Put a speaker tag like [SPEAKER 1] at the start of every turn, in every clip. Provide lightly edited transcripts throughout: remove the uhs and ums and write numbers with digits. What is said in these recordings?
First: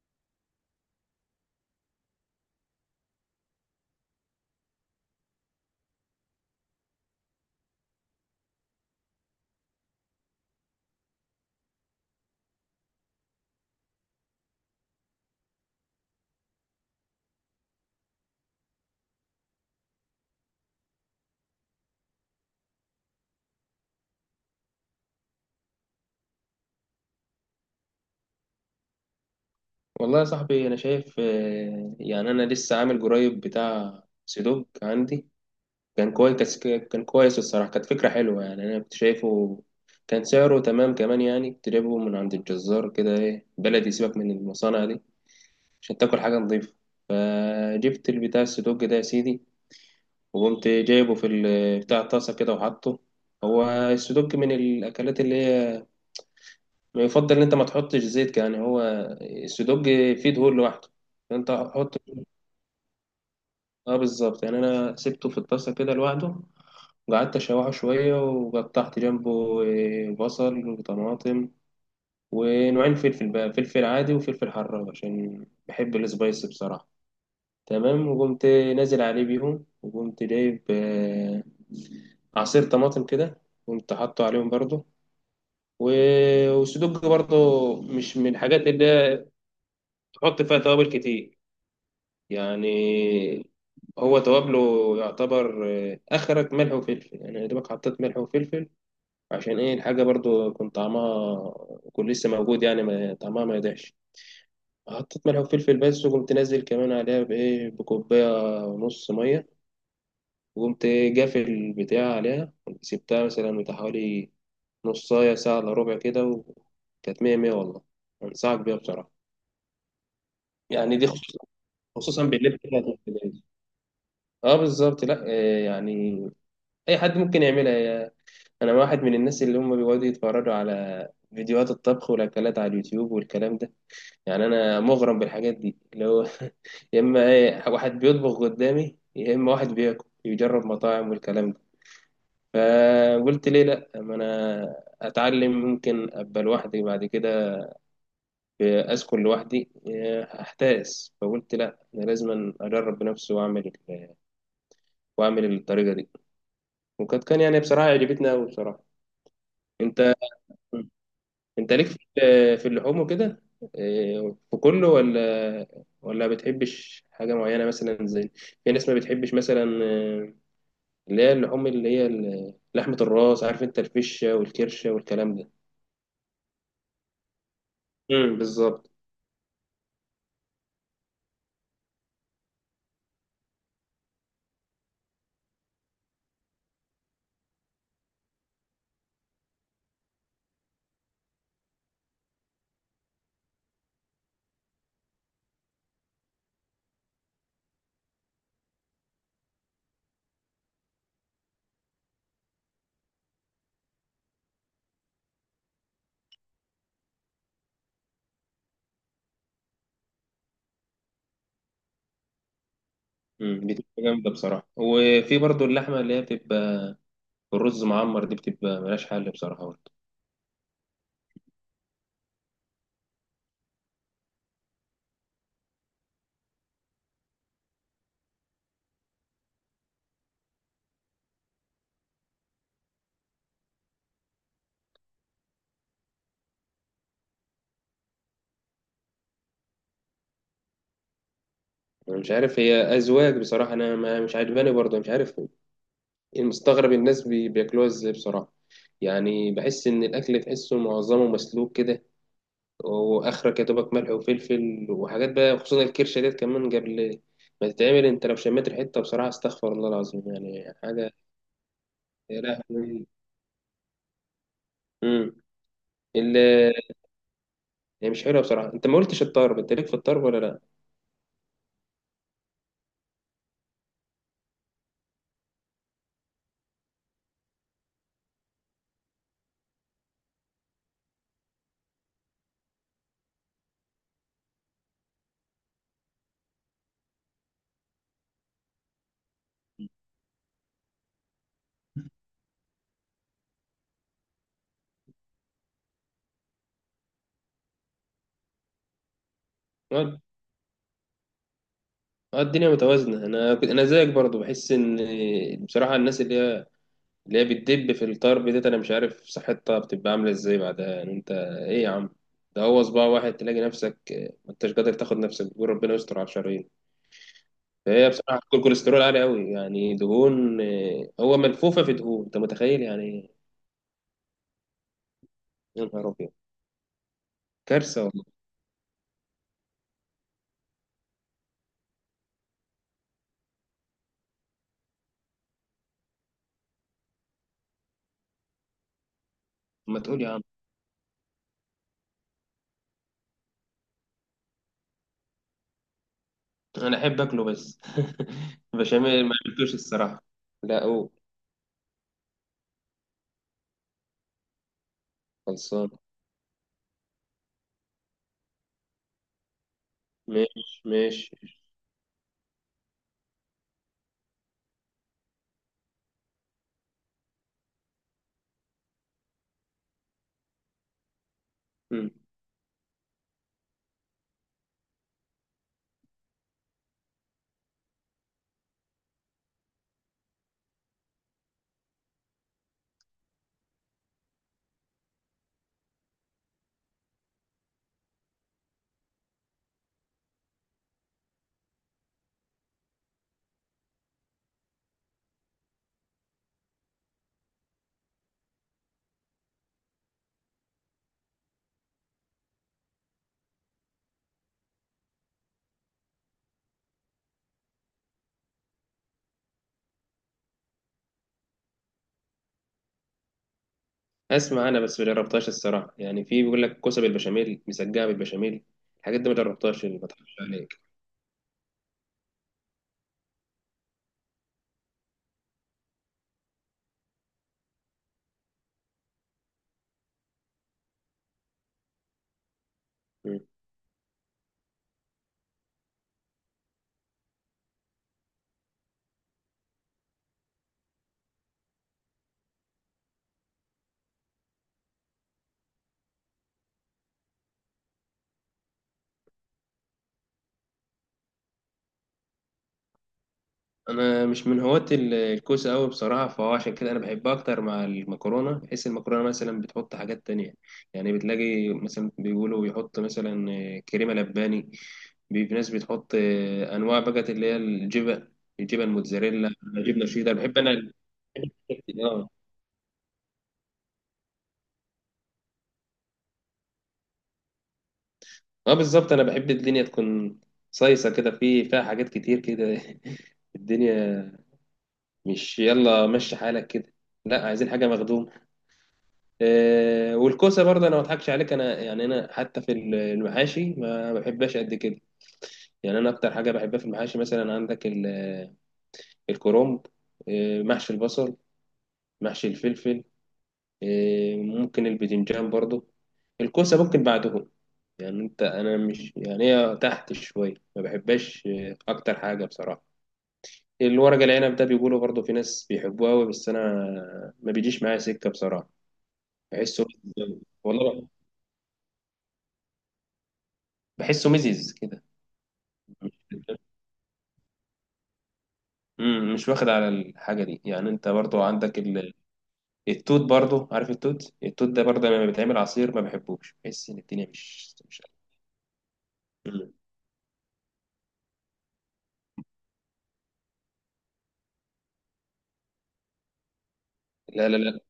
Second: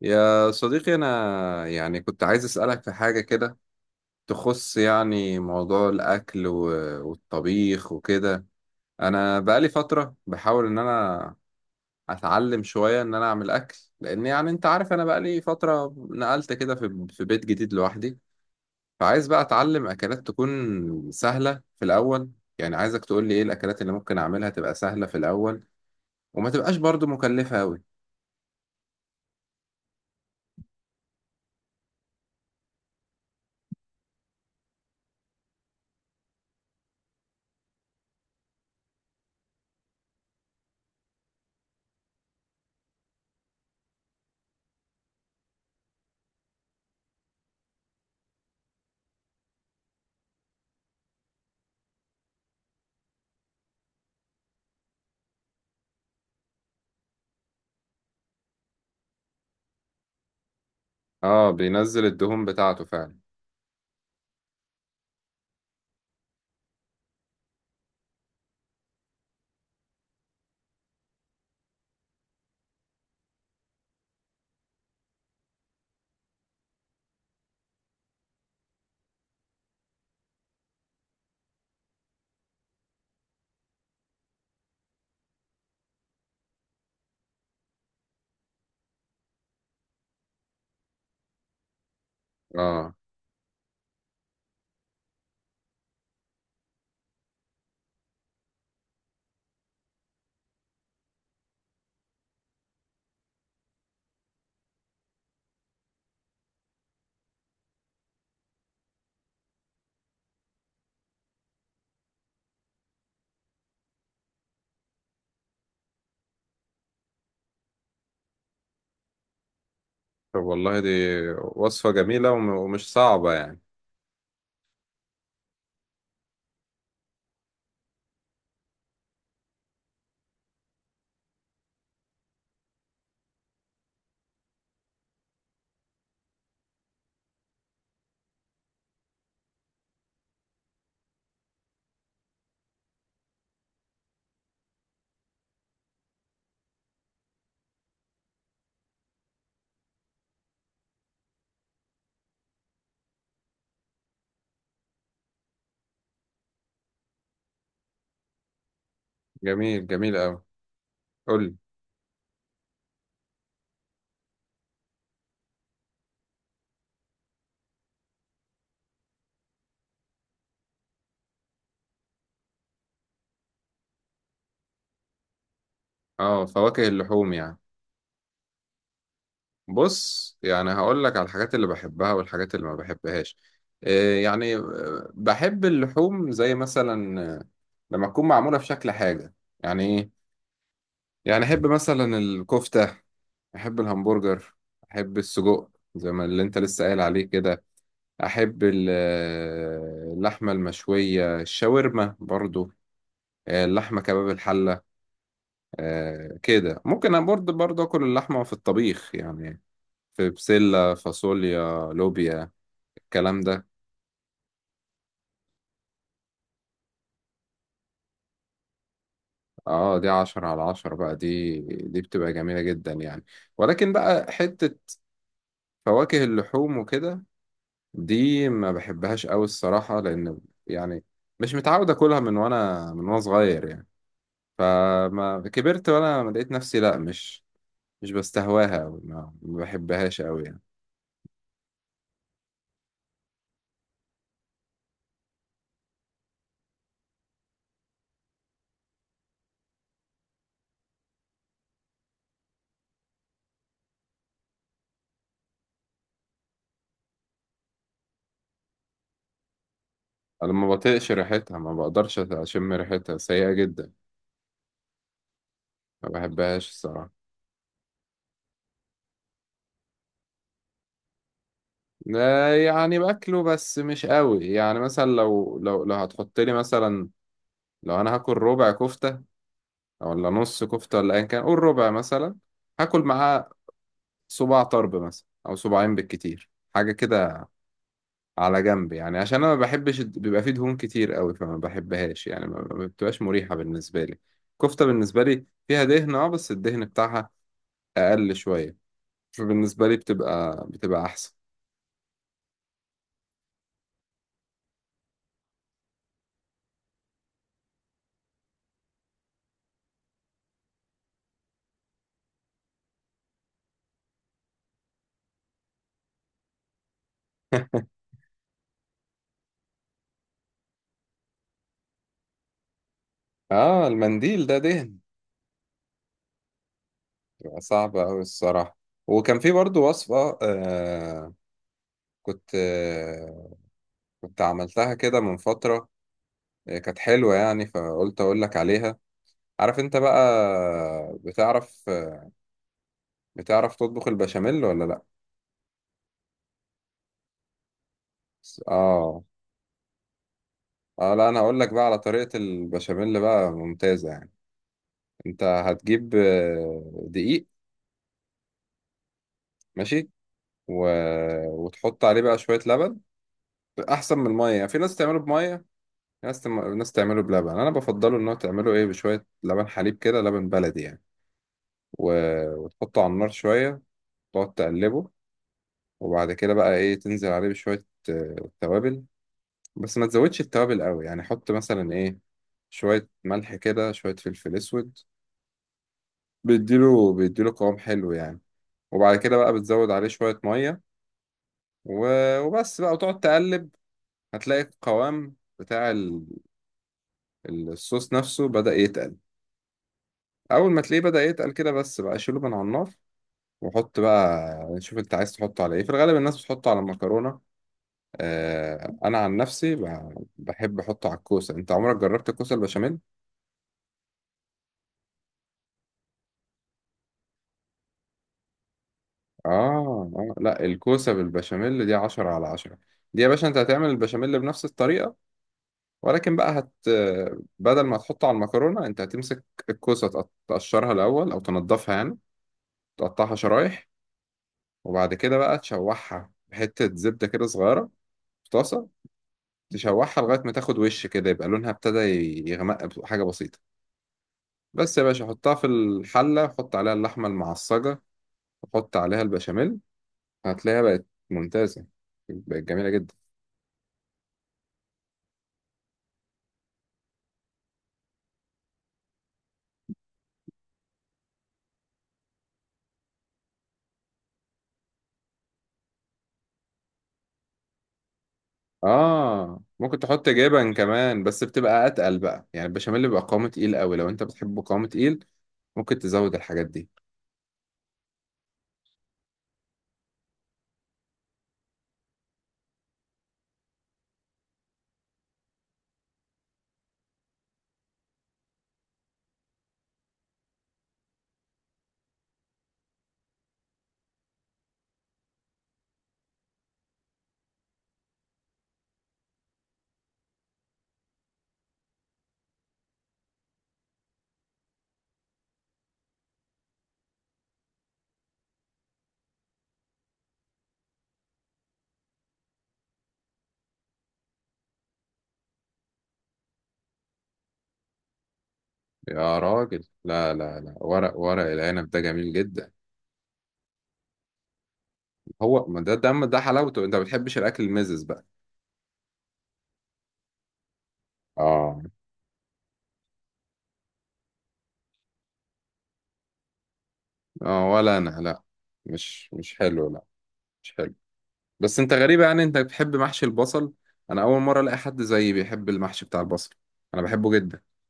[SPEAKER 1] يا صديقي، أنا يعني كنت عايز أسألك في حاجة كده تخص يعني موضوع الأكل والطبيخ وكده. أنا بقالي فترة بحاول إن أنا أتعلم شوية إن أنا أعمل أكل، لأن يعني أنت عارف أنا بقالي فترة نقلت كده في بيت جديد لوحدي. فعايز بقى أتعلم أكلات تكون سهلة في الأول. يعني عايزك تقول لي إيه الأكلات اللي ممكن أعملها تبقى سهلة في الأول، وما تبقاش برضو مكلفة أوي.
[SPEAKER 2] والله يا صاحبي، انا شايف، يعني انا لسه عامل قريب بتاع سيدوك عندي. كان كويس، كان كويس الصراحه. كانت فكره حلوه، يعني انا كنت شايفه كان سعره تمام كمان. يعني تجيبه من عند الجزار كده، ايه، بلدي. سيبك من المصانع دي عشان تاكل حاجه نظيفه. فجبت البتاع السيدوك ده يا سيدي، وقمت جايبه في بتاع الطاسه كده وحطه. هو السيدوك من الاكلات اللي هي ما يفضل ان انت ما تحطش زيت، يعني هو السيدوج فيه دهون لوحده.
[SPEAKER 1] آه،
[SPEAKER 2] انت حط.
[SPEAKER 1] بينزل الدهون بتاعته فعلا.
[SPEAKER 2] اه بالظبط، يعني انا سبته في الطاسه كده لوحده، وقعدت اشوحه شويه، وقطعت جنبه بصل وطماطم ونوعين فلفل، بقى فلفل عادي وفلفل حراق، عشان بحب السبايسي بصراحه. تمام، وقمت نازل عليه بيهم، وقمت جايب عصير طماطم كده، قمت حاطه عليهم برضه. والسدوج برضه مش من الحاجات اللي تحط فيها توابل كتير،
[SPEAKER 1] آه.
[SPEAKER 2] يعني هو توابله يعتبر اخرك ملح وفلفل، يعني يا دوبك حطيت ملح وفلفل، عشان ايه الحاجه برضو يكون طعمها يكون لسه موجود، يعني ما طعمها ما يضيعش. حطيت ملح وفلفل بس، وقمت نازل كمان عليها بكوبايه ونص ميه، وقمت جافل البتاع عليها، سبتها مثلا بتاع حوالي نصايه ساعه الا ربع كده، وكانت مية مية والله. انصحك بيها بصراحه،
[SPEAKER 1] طب والله دي
[SPEAKER 2] يعني دي خصوصا،
[SPEAKER 1] وصفة
[SPEAKER 2] خصوصا
[SPEAKER 1] جميلة
[SPEAKER 2] بالليل كده
[SPEAKER 1] ومش
[SPEAKER 2] هتبقى
[SPEAKER 1] صعبة
[SPEAKER 2] لذيذة.
[SPEAKER 1] يعني.
[SPEAKER 2] اه بالظبط. لا يعني اي حد ممكن يعملها. انا واحد من الناس اللي هم بيقعدوا يتفرجوا على فيديوهات الطبخ والاكلات على اليوتيوب والكلام ده. يعني انا مغرم بالحاجات دي اللي هو يا اما ايه واحد بيطبخ قدامي، يا اما واحد بياكل يجرب مطاعم والكلام ده. فقلت ليه لا، اما انا اتعلم ممكن ابقى لوحدي بعد كده، اسكن لوحدي هحتاس. فقلت لا، انا لازم اجرب بنفسي، واعمل الطريقه دي. كان يعني بصراحه عجبتني قوي بصراحه.
[SPEAKER 1] جميل
[SPEAKER 2] انت
[SPEAKER 1] جميل أوي. قول لي.
[SPEAKER 2] انت ليك في في اللحوم وكده؟ في كله، ولا ولا بتحبش حاجه معينه؟ مثلا زي في ناس ما بتحبش مثلا اللي هي اللحوم، اللي هي لحمه الراس، عارف انت، الفشه والكرشه والكلام ده.
[SPEAKER 1] اه، فواكه اللحوم يعني.
[SPEAKER 2] بالظبط.
[SPEAKER 1] بص، يعني هقول لك على الحاجات اللي بحبها والحاجات اللي ما بحبهاش. إيه يعني، بحب اللحوم، زي مثلا لما تكون معمولة في شكل حاجة، يعني ايه يعني. احب مثلا الكفتة، احب الهمبرجر، احب السجق زي ما اللي انت لسه قايل عليه كده، احب اللحمة المشوية، الشاورما برضو، اللحمة كباب الحلة. كده ممكن أنا برضه أكل اللحمة في الطبيخ يعني، في بسلة، فاصوليا، لوبيا، الكلام ده.
[SPEAKER 2] بتبقى جامده بصراحه. وفي برضو اللحمه اللي هي بتبقى بالرز معمر، دي بتبقى ملهاش حل بصراحه برضه.
[SPEAKER 1] اه، دي عشرة على عشرة بقى. دي بتبقى جميلة جدا يعني. ولكن بقى حتة فواكه اللحوم وكده، دي ما بحبهاش أوي الصراحة، لأن يعني مش متعود أكلها من وأنا صغير يعني. فما كبرت وأنا لقيت نفسي لأ، مش بستهواها أوي، ما بحبهاش أوي يعني.
[SPEAKER 2] أنا مش عارف، هي أذواق بصراحة. أنا ما مش عاجباني برضه، مش عارف المستغرب الناس بياكلوها ازاي بصراحة. يعني بحس ان الاكل تحسه معظمه مسلوك كده، واخرك يا دوبك ملح وفلفل وحاجات بقى. خصوصا الكرشة ديت، كمان قبل ما تتعمل انت لو شميت ريحتها بصراحة، استغفر الله العظيم
[SPEAKER 1] انا ما
[SPEAKER 2] يعني
[SPEAKER 1] بطيقش
[SPEAKER 2] حاجة.
[SPEAKER 1] ريحتها، ما بقدرش
[SPEAKER 2] يا
[SPEAKER 1] اشم
[SPEAKER 2] لهوي.
[SPEAKER 1] ريحتها، سيئة جدا.
[SPEAKER 2] امم
[SPEAKER 1] ما بحبهاش
[SPEAKER 2] ال-
[SPEAKER 1] الصراحة.
[SPEAKER 2] هي مش حلوة بصراحة. انت ما قلتش الطرب، انت ليك في الطرب ولا لا؟
[SPEAKER 1] لا يعني باكله بس مش قوي يعني، مثلا لو هتحط لي مثلا، لو انا هاكل ربع كفتة او ولا نص كفتة ولا ايا كان، قول ربع مثلا، هاكل معاه صباع طرب مثلا او صباعين بالكتير، حاجة كده على جنب، يعني عشان انا ما بحبش بيبقى فيه دهون كتير قوي، فما بحبهاش يعني، ما بتبقاش مريحة بالنسبة لي. كفتة بالنسبة لي فيها دهن اه، بس الدهن بتاعها اقل شوية، فبالنسبة لي
[SPEAKER 2] اه،
[SPEAKER 1] بتبقى أحسن.
[SPEAKER 2] الدنيا متوازنة. انا زيك برضو، بحس ان بصراحة الناس اللي هي بتدب في الطرب ديت، انا مش عارف صحتها بتبقى عامله ازاي بعدها، يعني انت ايه يا عم؟ ده هو صباع واحد تلاقي نفسك ما انتش قادر تاخد نفسك، بتقول ربنا يستر على الشرايين. فهي بصراحه كل كوليسترول عالي قوي، يعني دهون. هو ملفوفه في دهون، انت متخيل يعني إيه؟
[SPEAKER 1] اه، المنديل ده دهن.
[SPEAKER 2] يا نهار ابيض.
[SPEAKER 1] بتبقى صعبة
[SPEAKER 2] كارثه
[SPEAKER 1] أوي
[SPEAKER 2] والله.
[SPEAKER 1] الصراحة. وكان في برضو وصفة. كنت. كنت عملتها كده من فترة. كانت حلوة يعني، فقلت أقول لك عليها. عارف أنت
[SPEAKER 2] ما
[SPEAKER 1] بقى؟
[SPEAKER 2] تقول يا عم.
[SPEAKER 1] بتعرف بتعرف تطبخ البشاميل ولا لأ؟
[SPEAKER 2] انا احب اكله بس،
[SPEAKER 1] اه.
[SPEAKER 2] بشاميل ما عملتوش الصراحه. لا، او
[SPEAKER 1] اه، لا انا هقول لك بقى على طريقة البشاميل بقى ممتازة يعني. انت
[SPEAKER 2] خلصان.
[SPEAKER 1] هتجيب دقيق. ماشي.
[SPEAKER 2] ماشي
[SPEAKER 1] و...
[SPEAKER 2] ماشي.
[SPEAKER 1] وتحط عليه بقى شوية لبن، احسن من الميه يعني. في ناس تعمله بميه، في ناس ناس تعمله بلبن. انا بفضله ان هو تعمله ايه بشويه لبن حليب كده، لبن بلدي يعني.
[SPEAKER 2] مم.
[SPEAKER 1] و... وتحطه على النار شويه، تقعد تقلبه. وبعد كده بقى ايه، تنزل عليه بشويه توابل. بس ما تزودش التوابل قوي يعني، حط مثلا ايه، شويه ملح كده، شويه فلفل اسود، بيديله قوام حلو يعني. وبعد كده بقى بتزود عليه شويه ميه، و... وبس بقى، وتقعد تقلب. هتلاقي القوام بتاع الصوص نفسه بدأ يتقل. اول ما تلاقيه بدأ يتقل كده، بس بقى شيله من على النار، وحط بقى. شوف انت عايز تحطه على ايه. في الغالب الناس بتحطه على المكرونة. آه، انا عن نفسي بحب احطه على الكوسة. انت عمرك جربت الكوسة البشاميل؟
[SPEAKER 2] اسمع، انا بس ما جربتهاش الصراحه، يعني في بيقول لك كوسه بالبشاميل، مسقعه بالبشاميل، الحاجات دي ما
[SPEAKER 1] اه.
[SPEAKER 2] جربتهاش، اللي ما اضحكش
[SPEAKER 1] لا،
[SPEAKER 2] عليك.
[SPEAKER 1] الكوسة بالبشاميل دي عشرة على عشرة. دي يا باشا، انت هتعمل البشاميل بنفس الطريقة، ولكن بقى بدل ما تحطه على المكرونة، انت هتمسك الكوسة، تقشرها الاول او تنضفها يعني، تقطعها
[SPEAKER 2] مم.
[SPEAKER 1] شرايح. وبعد كده بقى تشوحها بحتة زبدة كده صغيرة في طاسه، تشوحها لغاية ما تاخد وش كده، يبقى لونها ابتدى يغمق بحاجة بسيطة. بس يا باشا، حطها في الحلة، حط عليها اللحمة المعصجة، وحط عليها البشاميل، هتلاقيها بقت ممتازة، بقت جميلة جدا.
[SPEAKER 2] انا مش من هواة الكوسه قوي بصراحه، فهو عشان كده انا بحبها اكتر مع المكرونه، بحيث المكرونه مثلا بتحط حاجات تانية. يعني بتلاقي مثلا بيقولوا بيحط مثلا كريمه لباني. في ناس بتحط انواع بقى، اللي هي الجبن موتزاريلا،
[SPEAKER 1] اه، ممكن
[SPEAKER 2] جبنه
[SPEAKER 1] تحط
[SPEAKER 2] شيدر بحب انا.
[SPEAKER 1] جبن كمان، بس بتبقى اتقل
[SPEAKER 2] اه.
[SPEAKER 1] بقى يعني، البشاميل بيبقى قوامه تقيل قوي. لو انت بتحبه قوامه تقيل، ممكن تزود الحاجات دي.
[SPEAKER 2] اه بالظبط، انا بحب الدنيا تكون صيصه كده، فيها حاجات كتير كده الدنيا مش يلا مشي حالك كده، لا عايزين حاجه مخدوم. آه، والكوسه برضه انا ما اضحكش عليك، انا يعني انا حتى في المحاشي ما بحبهاش قد كده. يعني انا اكتر حاجه بحبها في المحاشي، مثلا عندك الكرنب، آه محشي البصل، محشي الفلفل، آه ممكن الباذنجان برضه، الكوسه ممكن بعدهم. يعني انا مش، يعني هي تحت شويه ما بحبهاش اكتر حاجه بصراحه. الورق العنب ده بيقولوا برضه في ناس بيحبوه قوي، بس انا ما بيجيش معايا سكه بصراحه.
[SPEAKER 1] يا راجل،
[SPEAKER 2] بحسه
[SPEAKER 1] لا لا لا،
[SPEAKER 2] والله،
[SPEAKER 1] ورق العنب ده جميل جدا.
[SPEAKER 2] بحسه مزز كده.
[SPEAKER 1] هو ما ده حلاوته. انت ما بتحبش الاكل المزز بقى.
[SPEAKER 2] مش واخد على الحاجه دي. يعني انت برضه عندك
[SPEAKER 1] اه.
[SPEAKER 2] التوت برضه، عارف التوت ده برضه لما بيتعمل عصير ما بحبوش، بحس ان الدنيا
[SPEAKER 1] اه ولا
[SPEAKER 2] مش.
[SPEAKER 1] انا، لا، مش
[SPEAKER 2] مم.
[SPEAKER 1] حلو، لا، مش حلو. بس انت غريب يعني، انت بتحب محشي البصل. انا اول مره الاقي حد زيي بيحب المحشي بتاع البصل، انا بحبه
[SPEAKER 2] لا لا
[SPEAKER 1] جدا.
[SPEAKER 2] لا،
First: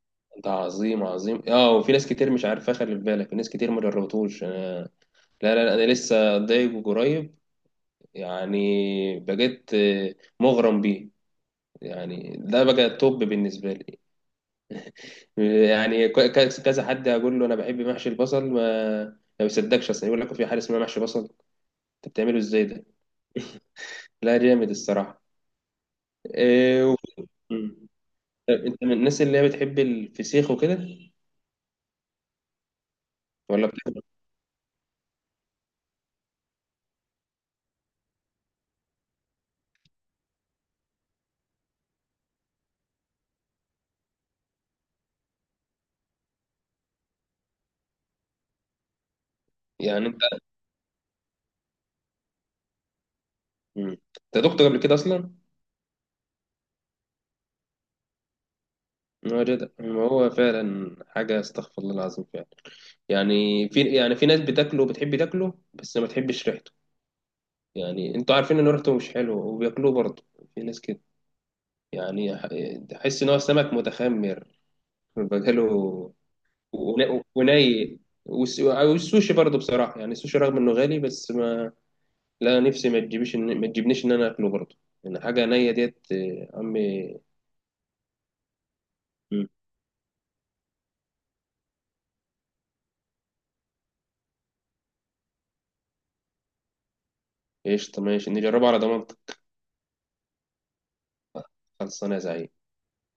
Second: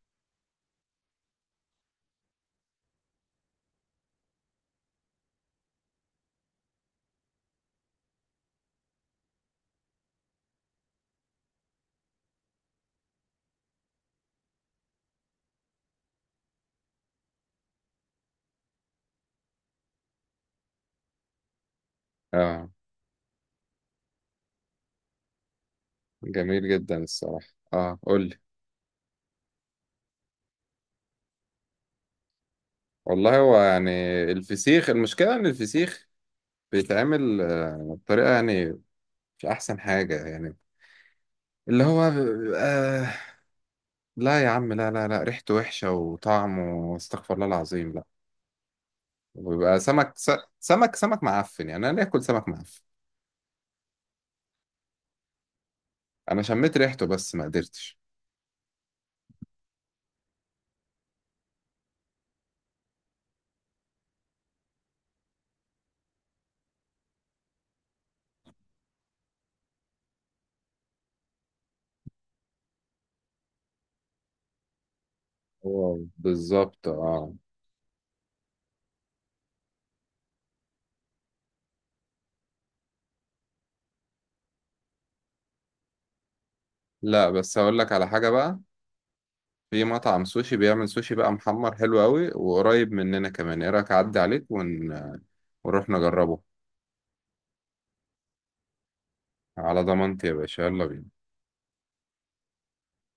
[SPEAKER 2] ده عظيم عظيم. اه، وفي ناس كتير مش عارفه، خلي في بالك في ناس كتير ما جربتوش. لا لا لا، انا لسه ضايق قريب، يعني بقيت مغرم بيه. يعني ده بقى توب بالنسبه لي. يعني كذا حد اقول له انا بحب محشي البصل، ما بيصدقش اصلا، يقول لك في حاجه اسمها محشي بصل؟ انت بتعمله ازاي
[SPEAKER 1] اه،
[SPEAKER 2] ده؟ لا جامد الصراحه.
[SPEAKER 1] جميل
[SPEAKER 2] إيه
[SPEAKER 1] جدا
[SPEAKER 2] و...
[SPEAKER 1] الصراحه.
[SPEAKER 2] مم.
[SPEAKER 1] اه، قول لي.
[SPEAKER 2] انت من الناس اللي هي بتحب الفسيخ وكده،
[SPEAKER 1] والله هو
[SPEAKER 2] ولا
[SPEAKER 1] يعني،
[SPEAKER 2] بتحب؟
[SPEAKER 1] الفسيخ المشكله ان الفسيخ بيتعمل بطريقه يعني مش احسن حاجه يعني، اللي هو آه. لا يا عم، لا لا لا، ريحته وحشه وطعمه استغفر الله العظيم، لا. وبيبقى
[SPEAKER 2] إيه؟ يعني انت.
[SPEAKER 1] سمك معفن يعني، انا ليه اكل سمك معفن؟
[SPEAKER 2] مم. انت دقت قبل كده اصلا؟
[SPEAKER 1] انا شميت ريحته بس ما قدرتش.
[SPEAKER 2] ما هو جدع، ما هو فعلا حاجه استغفر الله العظيم فعلا. يعني في ناس بتاكله بتحب تاكله، بس ما بتحبش ريحته. يعني انتوا عارفين ان ريحته مش حلوه وبياكلوه برضه، في ناس كده. يعني تحس ان هو سمك متخمر
[SPEAKER 1] واو،
[SPEAKER 2] بقاله
[SPEAKER 1] بالظبط اه.
[SPEAKER 2] وني. والسوشي برضه بصراحه، يعني السوشي رغم انه غالي بس ما، لا نفسي ما تجيبش ما تجيبنيش ان انا اكله برضه، يعني حاجه نيه ديت عمي.
[SPEAKER 1] لا، بس هقول لك على حاجة بقى.
[SPEAKER 2] مم.
[SPEAKER 1] في مطعم سوشي بيعمل سوشي بقى محمر حلو قوي، وقريب مننا كمان، ايه رأيك اعدي عليك ونروح نجربه؟
[SPEAKER 2] قشطه، ماشي، نجربها على ضمانتك.
[SPEAKER 1] على ضمانتي يا باشا، يلا بينا.
[SPEAKER 2] خلصانه يا زعيم.